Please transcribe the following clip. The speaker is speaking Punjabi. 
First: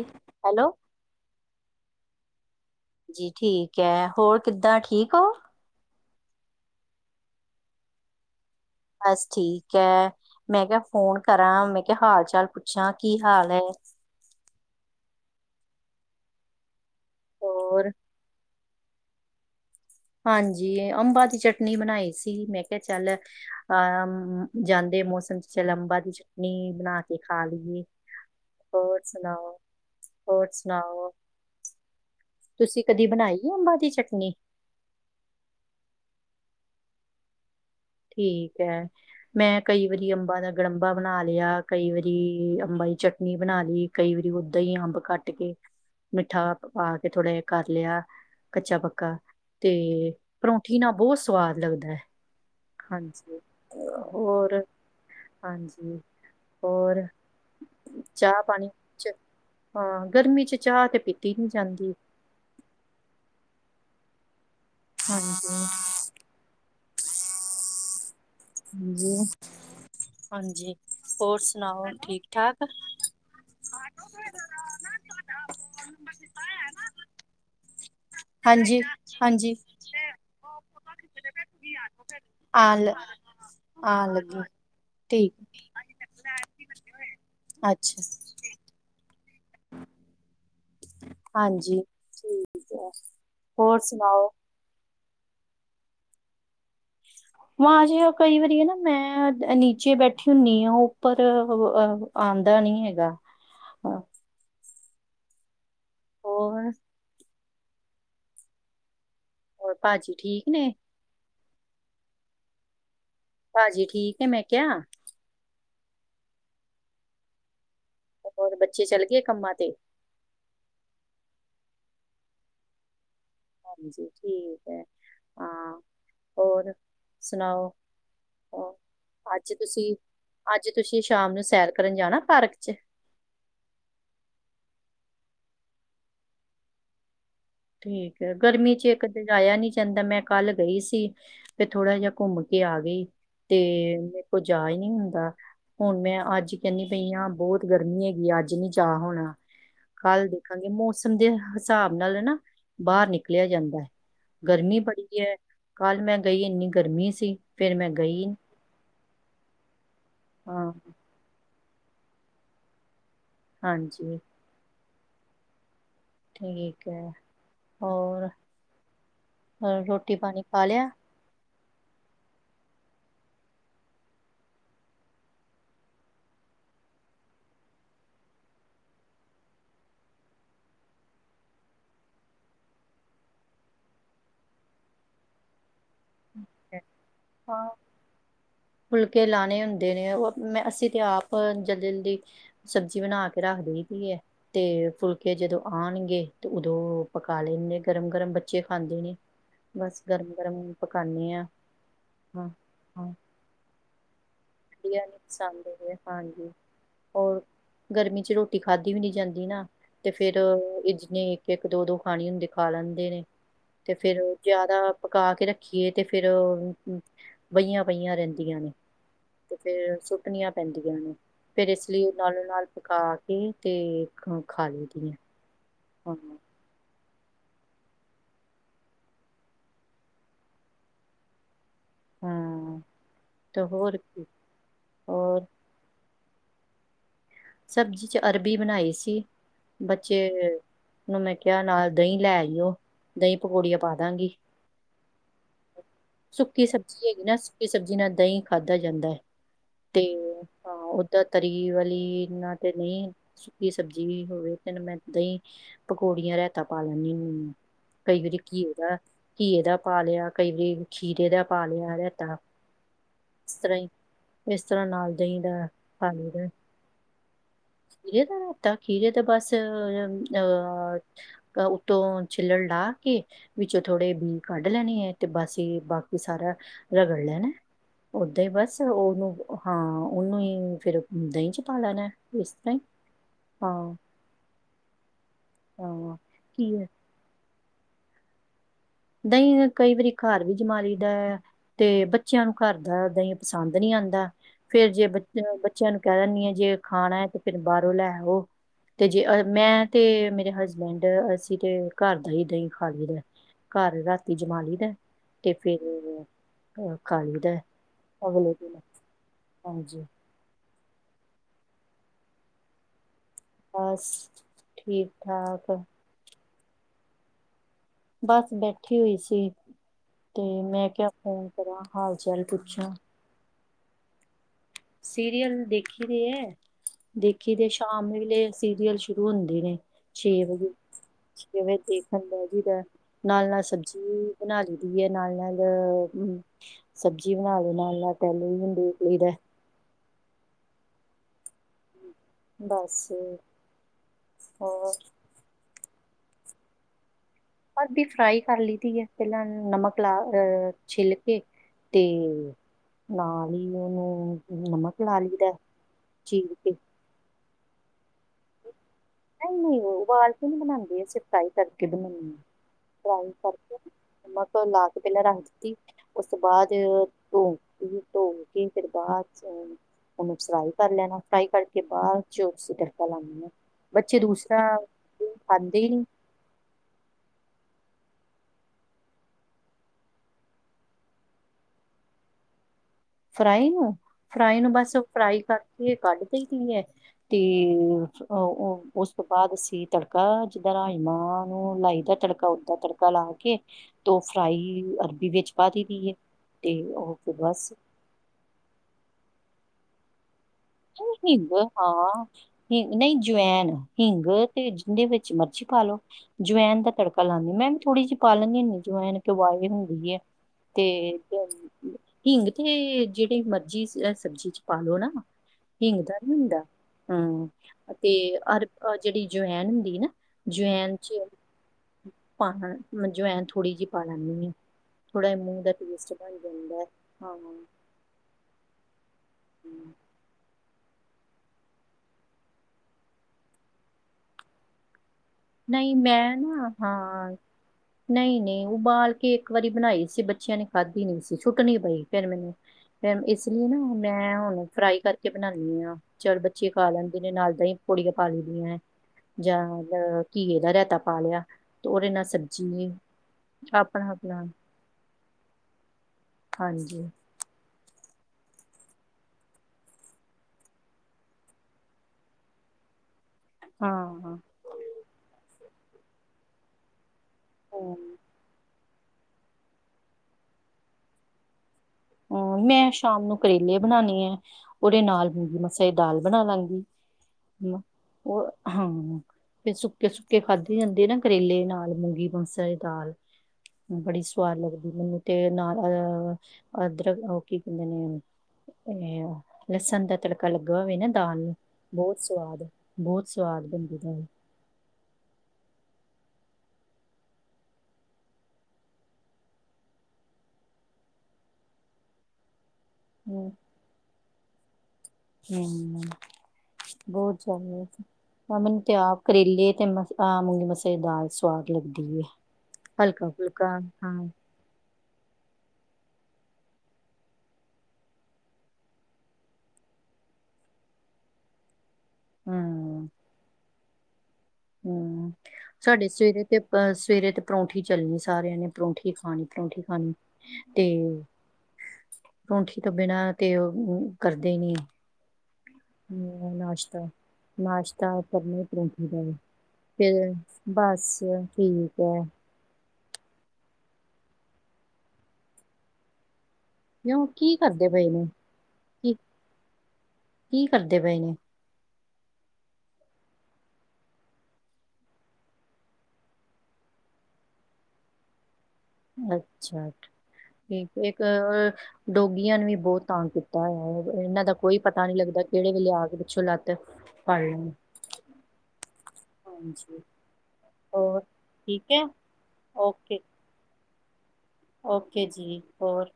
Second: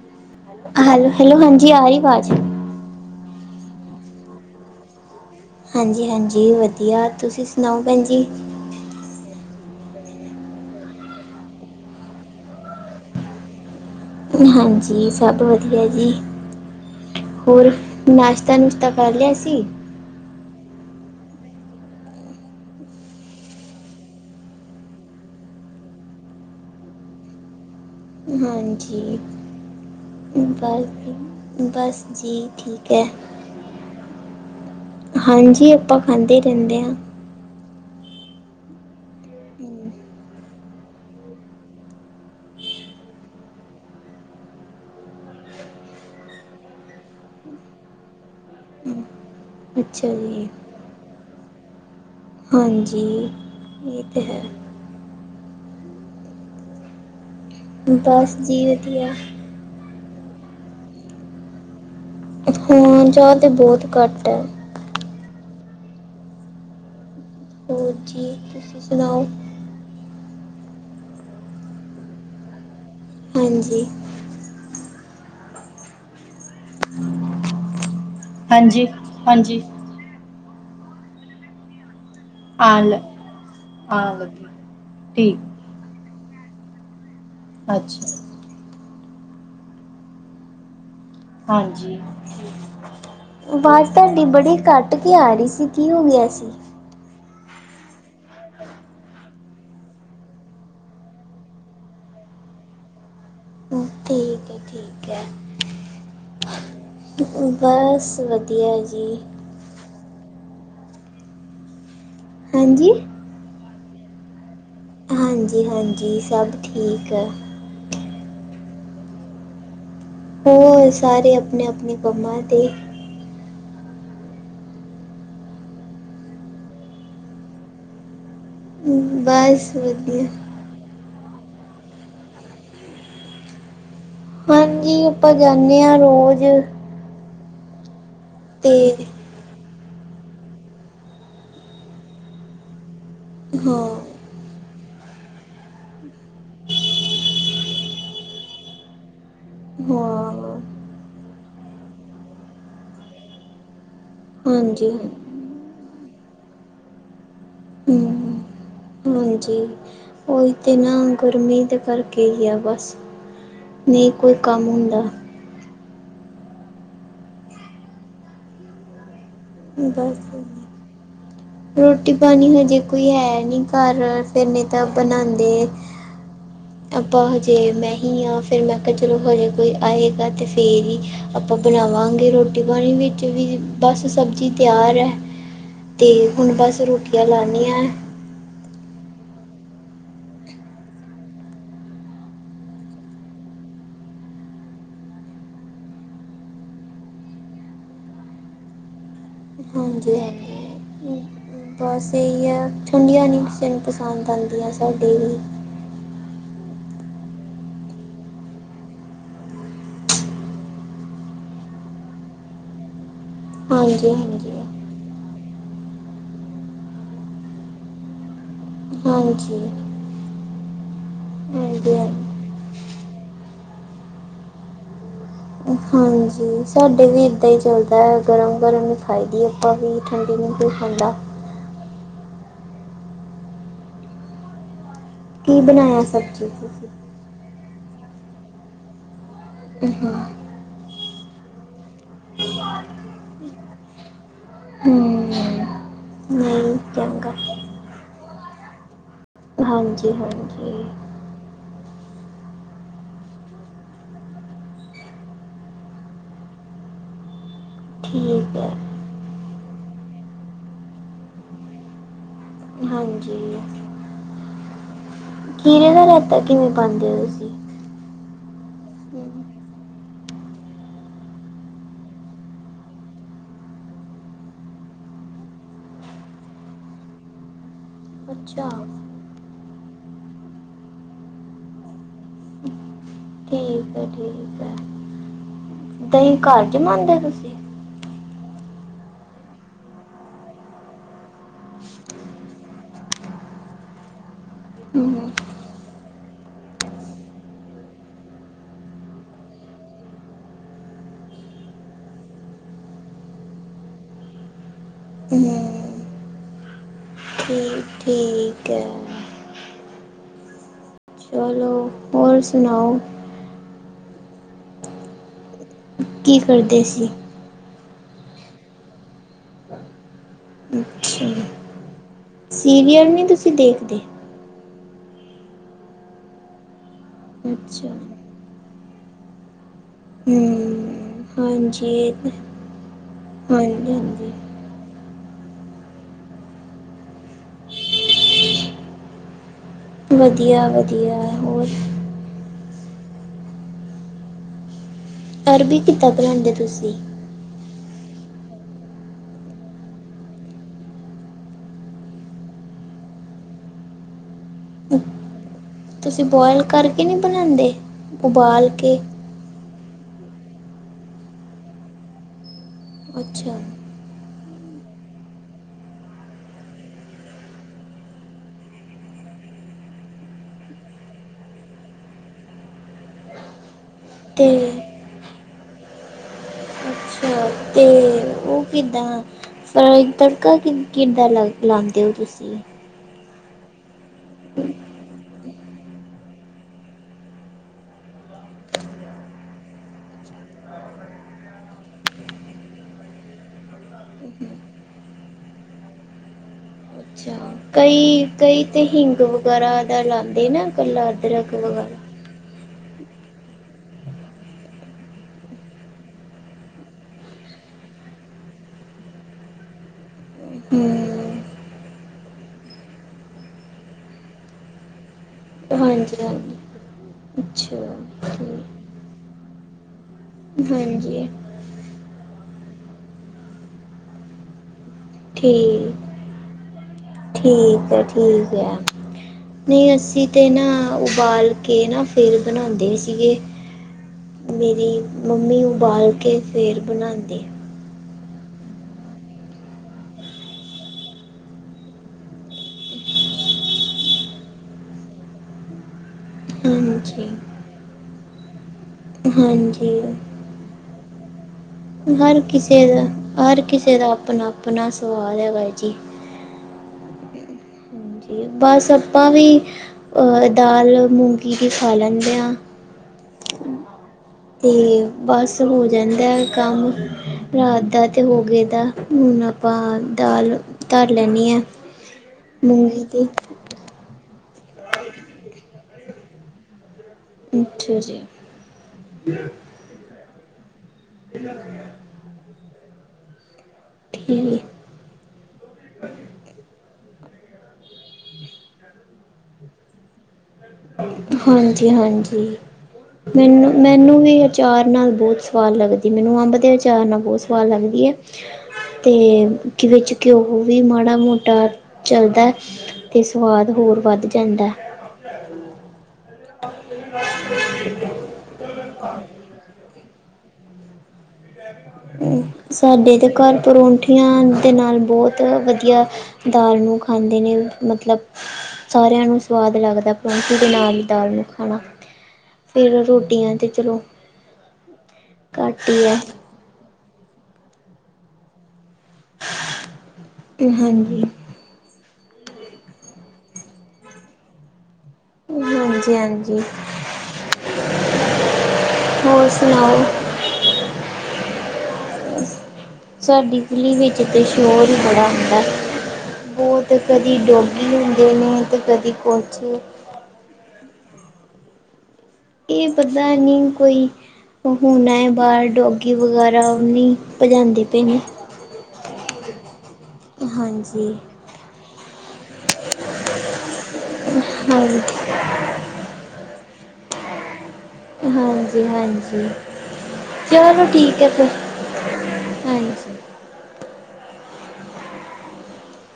ਹੈਲੋ ਹੈਲ, ਹੈਲੋ, ਹਾਂਜੀ ਆ ਰਹੀ ਅਵਾਜ਼। ਜੀ ਠੀਕ ਹੈ, ਹੋਰ ਕਿੱਦਾਂ ਠੀਕ ਓ? ਹਾਂਜੀ-ਹਾਂਜੀ, ਵਧੀਆ, ਤੁਸੀਂ ਸੁਣਾਓ ਭੈਣ ਜੀ? ਬਸ ਠੀਕ ਐ, ਮੈਂ ਕਿਹਾ ਫੋਨ ਕਰਾਂ, ਮੈਂ ਕਿਹਾ ਹਾਲ-ਚਾਲ ਪੁੱਛਾਂ, ਕੀ ਹਾਲ ਹੈ? ਹਾਂਜੀ, ਸਭ ਵਧੀਆ ਜੀ। ਹੋਰ? ਨਾਸ਼ਤਾ-ਨੂਸ਼ਤਾ ਕਰ ਲਿਆ ਸੀ? ਹਾਂਜੀ, ਅੰਬਾ ਦੀ ਚਟਨੀ ਬਣਾਈ ਸੀ, ਮੈਂ ਕਿਆ ਚੱਲ ਅਹਮ, ਜਾਂਦੇ ਮੌਸਮ'ਚ ਚਲ ਅੰਬਾ ਦੀ ਚਟਨੀ ਬਣਾਕੇ ਖਾਲੀਏ। ਹਾਂਜੀ, ਹੋਰ ਬਸ, ਸੁਣਾਓ ਬਸ ਜੀ। ਤੁਸੀਂ ਠੀਕ ਹੈ ਕਦੀ ਬਣਾਈ ਏ, ਅੰਬਾ ਦੀ ਚਟਨੀ? ਹਾਂਜੀ, ਆਪਾ ਖਾਂਦੇ ਈ ਰੈੰਦੇ ਆਂ। ਠੀਕ ਐ। ਮੈਂ ਕਈ ਵਾਰੀ ਅੰਬਾਂ ਦਾ ਗੜੰਬਾ ਬਣਾ ਲਿਆ, ਕਈ ਵਾਰੀ ਅੰਬਾ ਦੀ ਚਟਨੀ ਬਣਾਲੀ। ਕਈ ਵਾਰੀ ਓਦਾਂ ਈ, ਅੰਬ ਕੱਟਕੇ ਮਿੱਠਾ ਪਾਕੇ ਥੋੜਾ ਜਾ ਕਰ ਲਿਆ, ਕੱਚਾ-ਪੱਕਾ। ਅੱਛਾ ਤੇ, ਜੀ ਪਰੋਂਠੀ ਨਾ ਬੌਤ ਸਵਾਦ ਲੱਗਦੈ। ਹਾਂਜੀ, ਇਹ ਤਾਂ ਹੈ ਹੋਰ? ਹਾਂਜੀ, ਹੋਰ, ਬਸ ਜੀ ਚਾਹ-ਪਾਣੀ ਚ ਵਧੀਆ ਹਾਂ, ਗਰਮੀ'ਚ ਚਾ ਤੇ ਪੀਤੀ ਨੀ ਜਾਂਦੀ। ਹਾਂ, ਚਾ ਤੇ ਬੌਤ ਘੱਟ ਐ। ਹਾਂਜੀ। ਹੋਰ ਠੀਕ ਹਂਜੀ, ਹਾਂਜੀ, ਹੋਰ ਸੁਣਾਓ ਠੀਕ-ਠਾਕ? ਹਾਂਜੀ। ਹਾਂਜੀ, ਹਾਂਜੀ। ਆਨ ਲ, ਆਣ ਲੱਗੀ, ਠੀਕ। ਅੱਛਾ। ਹਾਂਜੀ, ਹੋਰ ਵਾਜ਼ ਤਾਡੀ ਸੁਣਾਓ ਬੜੀ ਘੱਟ ਕੱਟ ਕੇ ਆ ਰੀ ਸੀ, ਕੀ ਹੋ ਗਿਆ ਸੀ? ਮਹਾ ਚਲੋ ਕਈ ਵਾਰੀ ਐ ਨਾ ਮੈਂ ਨੀਚੇ ਬੈਠੀ ਹੁਨੀ ਆਂ, ਉੱਪਰ ਅ ਆਉਦਾ ਨੀ ਹੈਗਾ। ਹਾਂ, ਠੀਕ ਏ, ਠੀਕ ਐ। ਹੋਰ? ਬਸ, ਵਧੀਆ ਜੀ। ਹੋਰ, ਭਾਜੀ ਠੀਕ ਨੇ? ਹਾਂਜੀ। ਭਾਜੀ ਠੀਕ ਏ ਮੈਂ ਕਿਆ? ਹਾਂਜੀ ਹਾਂਜੀ, ਸਭ ਠੀਕ ਐ ਔਰ ਬੱਚੇ ਚੱਲਗੇ ਕੰਮਾਂ ਤੇ? ਹੋਰ ਸਾਰੇ ਅਪਣੇ-ਅਪਣੇ ਕੰਮਾਂ ਤੇ। ਹਾਂਜੀ, ਠੀਕ ਐ ਹਾਂ, ਹੋਰ ਸੁਣਾਓ? ਹੋਰ, [inaudible] ਅੱਜ ਬਸ ਤੁਸੀਂ, ਵਧੀਆ ਅੱਜ ਤੁਸੀ਼ ਸ਼ਾਮ ਨੂੰ ਸੈਰ ਕਰਨ ਜਾਣਾ ਪਾਰਕ ਚ? ਹਾਂਜੀ, ਆਪਾਂ ਜਾਂਨੇ ਆਂ ਰੋਜ਼। ਠੀਕ ਐ, ਤੇ ਗਰਮੀ ਚ ਇਕ ਤੇ ਜਾਇਆ ਨੀ ਜਾਂਦਾ ਮੈਂ ਕੱਲ ਗਈ ਸੀ, ਫੇਰ ਥੋੜਾ ਜਾ ਘੁੰਮ ਕੇ ਆ ਗਈ। ਤੇ ਹਾਂ ਮੇਰੇ ਕੋਲ ਜਾ ਈ ਨੀ ਹੁੰਦਾ। ਹੁਣ, ਮੈਂ ਅੱਜ ਕੈੰਦੀ ਪਈ ਆਂ ਬੌਤ ਗਰਮੀ ਹੈਗੀ ਏ ਅੱਜ ਨੀ ਜਾ ਹੋਣਾ। ਕੱਲ੍ਹ ਹਾਂ ਦੇਖਾਂਗੇ, ਮੌਸਮ ਦੇ ਹਸਾਬ ਨਾਲ ਹਨਾ ਬਾਰ ਨਿਕਲਿਆ ਜਾਂਦਾ, ਗਰਮੀ ਹਾਂਜੀ ਬੜੀ ਹਾਂ ਐ। ਕੱਲ੍ਹ ਮੈਂ ਗਈ ਇੰਨੀ ਗਰਮੀ ਸੀ, ਫੇਰ ਮੈਂ ਗਈ ਹਮ, ਹਾਂਜੀ, ਓਈ ਹਾਂ ਤੇ ਨਾ ਗਰਮੀ ਦੇ ਕਰਕੇ ਈ ਐ ਬਸ। ਨੀ ਹਾਂਜੀ ਕੋਈ ਕੰਮ ਹੁੰਦਾ। ਠੀਕ ਐ, ਹੋਰ? ਹੋਰ ਹੈਗਾ ਰੋਟੀ ਪਾਣੀ ਖਾ ਲਿਆ ਰੋਟੀ ਪਾਣੀ ਹਜੇ ਕੋਈ ਹੈ ਨੀ ਘਰ ਫਿਰ ਨਈ ਤਾਂ ਬਣਾਦੇ। ਆਪਾਂ ਹਜੇ ਮੈਂ ਹੀ ਆ ਫਿਰ ਮੈਂ ਕਿਹਾ ਚਲੋ ਹਜੇ ਕੋਈ ਆਏਗਾ ਤਾਂ ਫਿਰ ਈ ਆਪਾਂ ਬਣਾਵਾਂਗੇ ਰੋਟੀ ਪਾਣੀ ਵਿੱਚ ਵੀ ਬਸ ਸਬਜੀ ਸਬਜ਼ੀ ਤਿਆਰ ਐ ਅਤੇ ਹੁਣ ਬਸ ਰੋਟੀਆਂ ਲਾਨੇ ਹਾਂ ਆ। ਫੁਲਕੇ ਲਾਣੇ ਹੁੰਦੇ ਨੇ ਉਹ ਮੈਂ ਅਸੀਂ ਤਾਂ ਆਪ ਜਲਦੀ ਜਲਦੀ। ਸਬਜ਼ੀ ਬਣਾ ਕੇ ਰੱਖ ਦਈ ਦੀ ਆ। ਤੇ ਫੁਲਕੇ ਜਦੋਂ ਆਣਗੇ ਤੇ ਉਦੋਂ ਪਕਾ ਲੈਂਦੇ ਗਰਮ ਗਰਮ ਬੱਚੇ ਖਾਂਦੇ ਨੇ। ਬਸ ਹਾਂਜੀ ਗਰਮ ਗਰਮ ਹਾਂ, ਪਕਾਨੇ ਆ ਬਸ ਇਹੀ ਹਾਂ ਐ ਹਾਂ ਠੰਡੀਆਂ ਨੀ ਕਿਸੇ ਨੇ ਪਸੰਦ ਆਦੀ ਆ ਠੰਡੀਆਂ ਸਾਡੇ ਨੀ ਵੀ। ਪਸੰਦ ਹੈਗੀਆਂ ਹਾਂਜੀ। ਹੋਰ [inaudible] ਗਰਮੀ ਚ ਰੋਟੀ ਖਾਧੀ ਵੀ ਨੀ ਜਾਂਦੀ ਨਾ। ਤੇ ਫੇਰ ਜਿਨੇ ਇੱਕ ਇੱਕ ਦੋ ਦੋ ਖਾਣੀ ਹੁੰਦੀ ਖਾ ਲੈਂਦੇ ਨੇ। ਤੇ ਹਾਂਜੀ ਫੇਰ ਹਾਂਜੀ ਜ਼ਿਆਦਾ ਪਕਾ ਕੇ ਰੱਖੀਏ ਤੇ ਫੇਰ ਬਹੀਆਂ ਪਈਆਂ ਰਹਿੰਦੀਆਂ ਨੇ। ਹਾਂਜੀ। ਤੇ ਫੇਰ ਸੁੱਟਣੀਆਂ ਪੈਂਦੀਆਂ ਨੇ, ਫੇਰ ਇਸ ਹਾਂਜੀ ਲਈ ਉਹ ਹਾਂਜੀ ਨਾਲੋਂ ਨਾਲ। ਪਕਾ ਕੇ ਤੇ ਖਾ ਲਈਦੀਆਂ। ਹਾਂਜੀ। ਸਾਡੇ ਵੀ ਇੱਦਾਂ ਹੀ ਚੱਲਦਾ ਐ ਗਰਮ-ਗਰਮ ਈ ਖਾਈ ਦੀ ਆਪਾਂ ਵੀ, ਠੰਡੀ ਨੀ ਕੋਈ ਖਾਂਦਾ। ਹਂ ਤੇ ਹੋਰ ਕੀ। ਹੋਰ? ਕੀ ਬਣਾਇਆ ਸਬਜ਼ੀ ਚ ਤੁਸੀ। ਸਬਜ਼ੀ ਚ ਅਰਬੀ ਬਣਾਈ ਸੀ ਹੂੰ ਬੱਚੇ ਨੂੰ ਮੈਂ ਕਿਆ ਨਾਲ ਦਹੀਂ ਲੈਈਓ, ਦਹੀਂ ਪਕੌੜੀਆਂ ਪਾ ਦਾਂਗੀ। ਸੁੱਕੀ ਨਹੀਂ ਸਬਜ਼ੀ ਹੈਗੀ ਚੰਗਾ ਨਾ ਸੁੱਕੀ ਸਬਜ਼ੀ ਨਾ ਦਹੀਂ ਖਾਧਾ ਜਾਂਦਾ ਐ। ਤੇ ਹਾਂਜੀ ਹਾਂਜੀ ਹਾਂ ਓਦਾਂ ਤਰੀ ਵਾਲੀ ਇਨ੍ਹਾਂ ਤੇ ਨਈਂ। ਸੁੱਕੀ ਸਬਜ਼ੀ ਵੀ ਹੋਵੇ ਤੈਨੂੰ ਮੈਂ ਦਈਂ ਪਕੌੜੀਆਂ ਰੈਤਾ ਪਾ ਲੈਂਣੀ ਹੁਣੀ ਆ। ਕਈ ਵਾਰੀ ਠੀਕ ਹੈ ਘੀਏ ਦਾ, ਘੀਏ ਦਾ ਪਾ ਲਿਆ ਕਈ ਵਾਰੀ ਖੀਰੇ ਦਾ ਪਾ ਲਿਆ ਰੈਤਾ। ਹਾਂਜੀ, ਤਰ੍ਹਾਂ ਨਾਲ ਦਹੀਂ ਦਾ ਖੀਰੇ ਦਾ ਪਾ ਰੈਤਾ ਲਈਦਾ ਕਿਵੇਂ ਪਾਂਦੇ ਓ ਤੁਸੀਂ? ਖੀਰੇ ਦਾ ਰੈਤਾ ਖੀਰੇ ਤੇ ਬਸ ਅਹ ਅ ਉੱਤੋਂ ਛਿੱਲਡ ਲਾਅ ਕੇ। ਵਿੱਚੋਂ ਥੋੜੇ ਬੀ ਕੱਢ ਲੈਣੇ ਐਂ ਤੇ ਬਸ ਬਾਕੀ ਸਾਰਾ ਰਗੜ ਲੈਣਾ। ਓਦਾਂ ਈ ਅੱਛਾ ਬਸ ਉਨੂੰ ਹਾਂ, ਉਨੂੰ ਹੀ ਫੇਰ ਦਈਂ ਚ ਪਾ ਲੈਣਾ। ਇਸ ਤਾਂ ਈ, ਹਾਂ। ਹਾਂ ਦਈਂ ਘਰ ਕੀ ਜਮਾਂਦੇ ਤੁਸੀਂ। ਦਈਂ ਨਾਂ ਕਈ ਵਾਰੀ ਘਰ ਵੀ ਜਮਾਂ ਲਈ ਦਾ ਐ। ਤੇ ਬੱਚਿਆਂ ਨੂੰ ਘਰ ਦਾ ਦਈਂ ਪਸੰਦ ਨ੍ਹੀਂ ਆਂਦਾ। ਫੇਰ ਜੇ ਹੂੰ ਬੱਚਿਆਂ ਨੂੰ, ਬੱਚਿਆਂ ਨੂੰ ਕੈਅ ਦਿੰਣੀ ਆਂ ਜੇ ਖਾਣਾ ਐ ਤੇ ਫੇਰ ਬਾਰੋਂ ਲੈਵੋ। ਤੇ ਜੇ ਮੈਂ ਤੇ ਮੇਰੇ ਹਸਬੈਂਡ ਅਸੀਂ ਤੇ ਘਰ ਦਾ ਈ ਦਈਂ ਖਾ ਲਈਦਾ। ਘਰ ਰਾਤੀ ਜਮਾਂ ਲਈ ਦਾ ਤੇ ਫੇਰ ਔਹ ਖਾ ਲਈ ਦਾ। ਠੀਕ ਠੀਕ ਐ। ਹਾਂਜੀ। ਚਲੋ। ਹੋਰ ਸੁਣਾਓ। ਬਸ ਠੀਕ-ਠਾਕ। ਕੀ ਕਰਦੇ ਸੀ। ਬਸ ਬੈਠੀ ਹੋਈ ਸੀ ਤੇ ਮੈਂ ਕਿਆ ਅੱਛਾ ਫੋਨ ਕਰਾਂ, ਹਾਲ-ਚਾਲ। ਸੀਰੀਅਲ ਨ੍ਹੀਂ ਤੁਸੀਂ ਦੇਖਦੇ। ਸੀਰੀਅਲ ਦੇਖੀ ਦੇ ਐ, ਦੇਖੀ ਦੇ ਅੱਛਾ ਸ਼ਾਮ ਵੇਲੇ ਸੀਰੀਅਲ ਸ਼ੁਰੂ ਹੁੰਦੇ ਨੇ। ਛੇ ਵਜੇ, ਹਮ ਛੇ ਵਜੇ ਹਾਂਜੀ ਇਹ ਦੇਖਣ ਤਾਂ ਬੈਅ ਜੀਦਾ, ਨਾਲ-ਨਾਲ ਹਾਂਜੀ ਸਬਜ਼ੀ ਵੀ ਹਾਂਜੀ ਬਣਾ ਲਈ। ਦੀ ਐ ਨਾਲ-ਨਾਲ ਹਂ, ਸਬਜ਼ੀ ਬਣਾ ਲੀ, ਨਾਲ-ਨਾਲ ਟੈਲੀਵਿਜਣ ਦੇਖ ਲਾਈਦੇ। ਵਧੀਆ ਵਧੀਆ, ਹੋਰ? ਬੱਸ। ਹੋਰ? ਅਰਬੀ ਕਿੱਦਾਂ ਬਣਾਂਦੇ ਤੁਸੀਂ? ਅਰਬੀ ਫਰਾਈ ਕਰ ਲੀ ਦੀਏ, ਪਹਿਲਾਂ ਨਮਕ ਲਾ ਅ ਛਿੱਲ ਕੇ। ਤੇ ਨਾਲ ਈ ਉਹਨੂੰ ਨਮਕ ਲਾ ਲਈਦਾ ਚੀਰ ਕੇ। ਕਿਵੇਂ ਬਣਾਂਦੇ ਉਬਾਲ ਕੇ। ਨਈਂ ਨਈਂ, ਉਬਾਲ ਕੇ ਨ੍ਹੀਂ ਬਣਾਂਉਦੇ ਅਸੀਂ ਫਰਾਈ ਕਰਕੇ ਬਣਾਉਣੇ ਆ, ਫਰਾਈ ਅੱਛਾ ਕਰਕੇ। ਨਮਕ ਲਾ ਕੇ ਪਹਿਲਾਂ ਰੱਖ ਦਿੱਤੀ। ਉਸ ਤੋਂ ਬਾਅਦ ਧੋ ਕੇ ਧੋ ਕੇ ਫਿਰ ਬਾਅਦ 'ਚ ਉਹਨੂੰ ਫਰਾਈ ਕਰ ਲੈਣਾ, ਫਰਾਈ ਕਰਕੇ ਬਾਅਦ ਚ ਅਸੀਂ ਤੜਕਾ ਲਾਉਦੇ ਹਾਂ। ਬੱਚੇ ਤੇ ਦੂਸਰਾ ਫਰੂਟ ਖਾਂਦੇ ਹੀ ਨਹੀਂ? ਅੱਛਾ ਕੇ ਉਹ ਕਿੰਦਾਂ ਫਿਰ ਤੜਕਾ ਕਿੰਦਾ ਲਾਉਂਦੇ ਹੋ ਤੁਸੀਂ। ਫਰਾਈ ਨੂੰ ਫਰਾਈ ਨੂੰ ਬਸ ਫਰਾਈ ਕਰਕੇ ਕੱਢ ਦੇਈ ਦੀ ਹੈ। ਤੇ ਉਹ ਉਸ ਤੋਂ ਬਾਅਦ ਅਸੀਂ ਤੜਕਾ ਜਿੱਦਾਂ ਰਾਜਮਾਂ ਨੂੰ ਲਾਈਦਾ, ਤੜ ਤੜਕਾ ਲਾ ਕੇ ਤੋਂ ਫਰਾਈ ਅਰਬੀ ਵਿਚ ਪਾ ਦਈਦੀ ਏ। ਤੇ ਉਹ ਬਸ ਨਹੀਂ ਕਈ ਤੇ ਹਿੰਗ ਵਗੈਰਾ ਦਾ ਲਾਉਂਦੇ ਨਾ। ਇਕੱਲਾ [unintelligible] ਹਿੰਗ ਅਦਰਕ ਵਗੈਰਾ ਹਾਂ। ਹਿੰਗ, ਨਹੀਂ ਜਵੈਨ, ਹਿੰਗ ਤੇ ਜਿੰਦੇ ਵਿੱਚ ਮਰਜ਼ੀ ਪਾ ਲਓ। ਜਵੈਨ ਦਾ ਤੜਕਾ ਲਾਂਦੀ ਮੈਂਨਾ ਥੋੜੀ ਜਿਹੀ ਪਾ ਲੈਂਦੀ ਹੁੰਦੀ ਜਵੈਨ ਕਿਉਂ ਵਾਇਲ ਹੁੰਦੀ ਹੈ। ਤੇ ਹਮ ਹਿੰਗ ਤੇ ਜਿਹੜੀ ਮਰਜ਼ੀ ਸਬਜ਼ੀ 'ਚ ਪਾ ਲਓ ਨਾ। ਹਿੰਗ ਹਾਂਜੀ ਦਾ ਨੀ ਹਾਂਜੀ ਹੁੰਦਾ ਹੂੰ ਅੱਛਾ ਅਤੇ ਠੀਕ ਅਰਬ ਅ ਜਿਹੜੀ ਜਵੈਨ ਹੁੰਦੀ ਨਾ, ਜਵੈਨ 'ਚ ਹਾਂਜੀ ਪਾਣਾ ਜਵੇਨ ਥੋੜੀ ਜਿਹੀ ਪਾ ਲੈਂਦੀ ਆ, ਥੋੜ੍ਹਾ ਮੂੰਹ ਦਾ ਠੀਕ ਟੇਸਟ? ਬਾਈ ਬੰਦਾ ਠੀਕ ਹੈ, ਠੀਕ ਹੈ। ਨਹੀਂ, ਅਸੀਂ ਤੇ ਨਾ ਉਬਾਲ ਕੇ ਨਾ ਫਿਰ ਬਣਾਉਂਦੇ ਸੀਗੇ। ਮੇਰੇ ਮੰਮੀ ਨਹੀਂ ਉਬਾਲ ਮੈਂ ਕੇ ਨਾ ਫਿਰ ਹਾਂ ਬਣਾਉਂਦੇ। ਨਹੀਂ ਨਹੀਂ, ਉਬਾਲ ਕੇ ਇੱਕ ਵਾਰੀ ਬਣਾਈ ਸੀ। ਬੱਚਿਆਂ ਨੇ ਖਾਧੀ ਨਹੀਂ, ਸੀ ਸੁੱਟਨੀ ਪਈ ਫਿਰ ਮੈਨੂੰ। ਫਿਰ ਇਸ ਲਈ ਨਾ ਮੈਂ ਹੁਣ ਫਰਾਈ ਕਰਕੇ ਬਣਾਉਂਦੀ ਹਾਂ। ਚੱਲ, ਬੱੱਚੇ ਖਾ ਲੈਂਦੇ ਹਾਂਜੀ ਨੇ, ਨਾਲ ਦਹੀਂ ਪਕੌੜਿਆ ਪਾ ਲਈਦੀਆਂ ਹੈ। ਜਾਂ ਹਾਂਜੀ, ਅ, ਘੀਏ ਦਾ ਰਾਇਤਾ ਪਾ ਲਿਆ ਤੇ ਉਹਦੇ ਨਾਲ ਹਰ ਕਿਸੇ ਸਬਜ਼ੀ ਦਾ, ਹਰ ਕਿਸੇ ਦਾ ਆਪਣਾ ਆਪਣਾ ਸਵਾਲ ਹੈਗਾ ਜੀ। ਹਾਂਜੀ ਬਸ, ਆਪਾਂ ਵੀ ਦਾਲ ਮੂੰਗੀ ਦੀ ਖਾ ਲੈਂਦੇ ਹਾਂ। ਹਾਂ ਹਾਂ ਤੇ ਬਸ ਹੋ ਜਾਂਦਾ ਕੰਮ, ਰਾਤ ਹਮ ਦਾ ਤੇ ਹੋ ਗਏ ਦਾ ਹੁਣ ਆਪਾਂ ਦਾਲ ਧਰ ਲੈਂਨੀ ਆ। ਹੂੰ ਮੈਂ ਮੂੰਗੀ ਦੀ ਸ਼ਾਮ ਨੂੰ ਕਰੇਲੇ ਬਣਾਨੇ ਹੈ, ਉਹਦੇ ਨਾਲ ਮੂੰਗੀ ਮਸਰ ਦੀ ਦਾਲ ਬਣਾ ਲਾਂਗੀ। [unintelligible] ਅੱਛਾ ਜੀ ਉਹ ਹਾਂ ਫਿਰ ਸੁ ਸੁੱਕੇ ਸੁੱਕੇ ਖਾਧੀ ਜਾਂਦੇ ਨਾ, ਕਰੇਲੇ ਨਾਲ ਮੂੰਗੀ ਮਸਰ ਦੀ ਦਾਲ। ਬੜੀ ਸਵਾਦ ਠੀਕ ਲੱਗਦੀ ਮੈਨੂੰ ਤੇ ਨਾਲ ਅਦਰਕ, ਲੋਕੀ [unintelligible] ਲਸਨ ਦਾ ਤੜਕਾ। ਕਾ ਲੱਗਾ ਹੋਵੇ ਨਾ ਦਾਲ ਨੂੰ, ਹਾਂਜੀ ਬਹੁਤ ਹਾਂਜੀ ਸਵਾਦ, ਬਹੁਤ ਸਵਦ, ਮੈਨੂੰ ਬਣਦੀ ਮੈਨੂੰ ਘਰੇ। ਵੀ ਅਚਾਰ ਨਾਲ ਬਹੁਤ ਸਵਾਦ ਲੱਗਦੀ ਮੈਨੂੰ, ਅੰਬ ਦੇ ਅਚਾਰ ਨਾਲ ਬਹੁਤ ਸਵਾਦ ਲੱਗਦੀ ਹੈ। ਤੇ ਕਿਵੇਂ ਘਿਓ ਵੀ ਮਾੜਾ ਮੋਟਾ ਚੱਲਦਾ ਹੈ। ਤੇ ਸਵਾਦ ਹੋਰ ਵੱਧ ਜਾਂਦਾ। ਹੂੰ ਬਹੁਤ [unintelligible] ਮੈਨੂੰ ਤੇ ਆਪ ਕਰੇਲੇ ਤੇ ਮੂੰਗੀ ਮਸਰ ਦੀ ਦਾਲ ਸਵਾਦ ਲੱਗਦੀ ਹੈ ਸਾਡੇ ਤੇ ਹਲਕਾ ਘਰ ਫੁਲਕਾ ਹਾਂ ਪਰੋਂਠੀਆਂ ਦੇ ਨਾਲ ਬਹੁਤ। ਵਧੀਆ ਦਾਲ ਨੂੰ ਖਾਂਦੇ ਨੇ ਮਤਲਬ ਸਾਰਿਆਂ ਨੂੰ ਸਵਾਦ ਲੱਗਦਾ ਪਰੌਠੀ ਦੇ ਨਾਲ ਦਾਲ ਨੂੰ ਖਾਣਾ। ਫਿਰ ਰੋਟੀਆਂ ਤੇ ਚਲੋ ਹੂੰ ਘੱਟ ਹੀ ਸਾਡੇ ਹੈ ਸਵੇਰੇ ਤੇ ਅ ਸਵੇਰੇ ਤੇ ਪਰੌਂਠੀ ਚੱਲਣੀ ਸਾਰਿਆਂ ਨੇ। ਪਰੌਂਠੀ ਖਾਣੀ ਪਰੌਂਠੀ ਖਣੀ ਤੇ ਹਾਂਜੀ ਪਰੋਂਠੀ ਤੋਂ ਬਿਨਾਂ ਤੇ ਉਹ ਕਰਦੇ ਹੀ ਨੀ। ਹਾਂਜੀ ਹੂੰ ਹਾਂਜੀ ਨਾਸ਼ਤਾ -ਨਾਸ਼ਤਾ ਕਰਨਾ ਹੀ ਪਰੋਂਠੀ ਦਾ ਈ, ਹੋਰ ਸੁਣਾਓ ਫਿਰ ਬਸ ਠੀਕ ਐ। ਸਾਡੀ ਦਿੱਲੀ ਵਿੱਚ ਤਾਂ ਸ਼ੋਰ ਹੀ ਬੜਾ ਹੁੰਦਾ। ਬੋਤ ਤੇ ਕਿਉਂ ਕਦੀ ਕੀ ਡੋਗੀ ਕਰਦੇ ਪਏ ਹੁੰਦੇ ਨੇ ਤੇ ਕਦੀ ਕੀ ਕੁਛ ਕੀ ਕਰਦੇ ਪਏ ਨੇ? ਇਹ ਪਤਾ ਨਹੀਂ ਕੋਈ ਹੁਣ ਇਹ ਬਾਹਰ ਡੋਗੀ ਵਗੈਰਾ ਵੀ ਨੀ ਭਜਾਦੇ ਪਏ ਨੇ। ਅੱਛਾ, ਠੀਕ ਹਾਂਜੀ ਇੱਕ ਡੋਗੀਆਂ ਨੇ ਵੀ ਬਹੁਤ ਤੰਗ ਕੀਤਾ ਹੋਇਆ ਏ ਇਹਨਾਂ ਦਾ ਕੋਈ ਹਾਂਜੀ ਪਤਾ ਨੀ ਲੱਗਦਾ ਕਿਹੜੇ ਵੇਲੇ ਆ ਕੇ ਪਿਛੋਂ ਲੱਤ ਫਾੜ ਲੈਣ। ਹਾਂਜੀ ਹਾਂਜੀ ਹਾਂਜੀ ਚਲੋ ਹੋਰ ਠੀਕ ਹੈ ਫੇਰ। ਠੀਕ ਹੈ, ਓਕੇ ਓਕੇ ਜੀ ਹੋਰ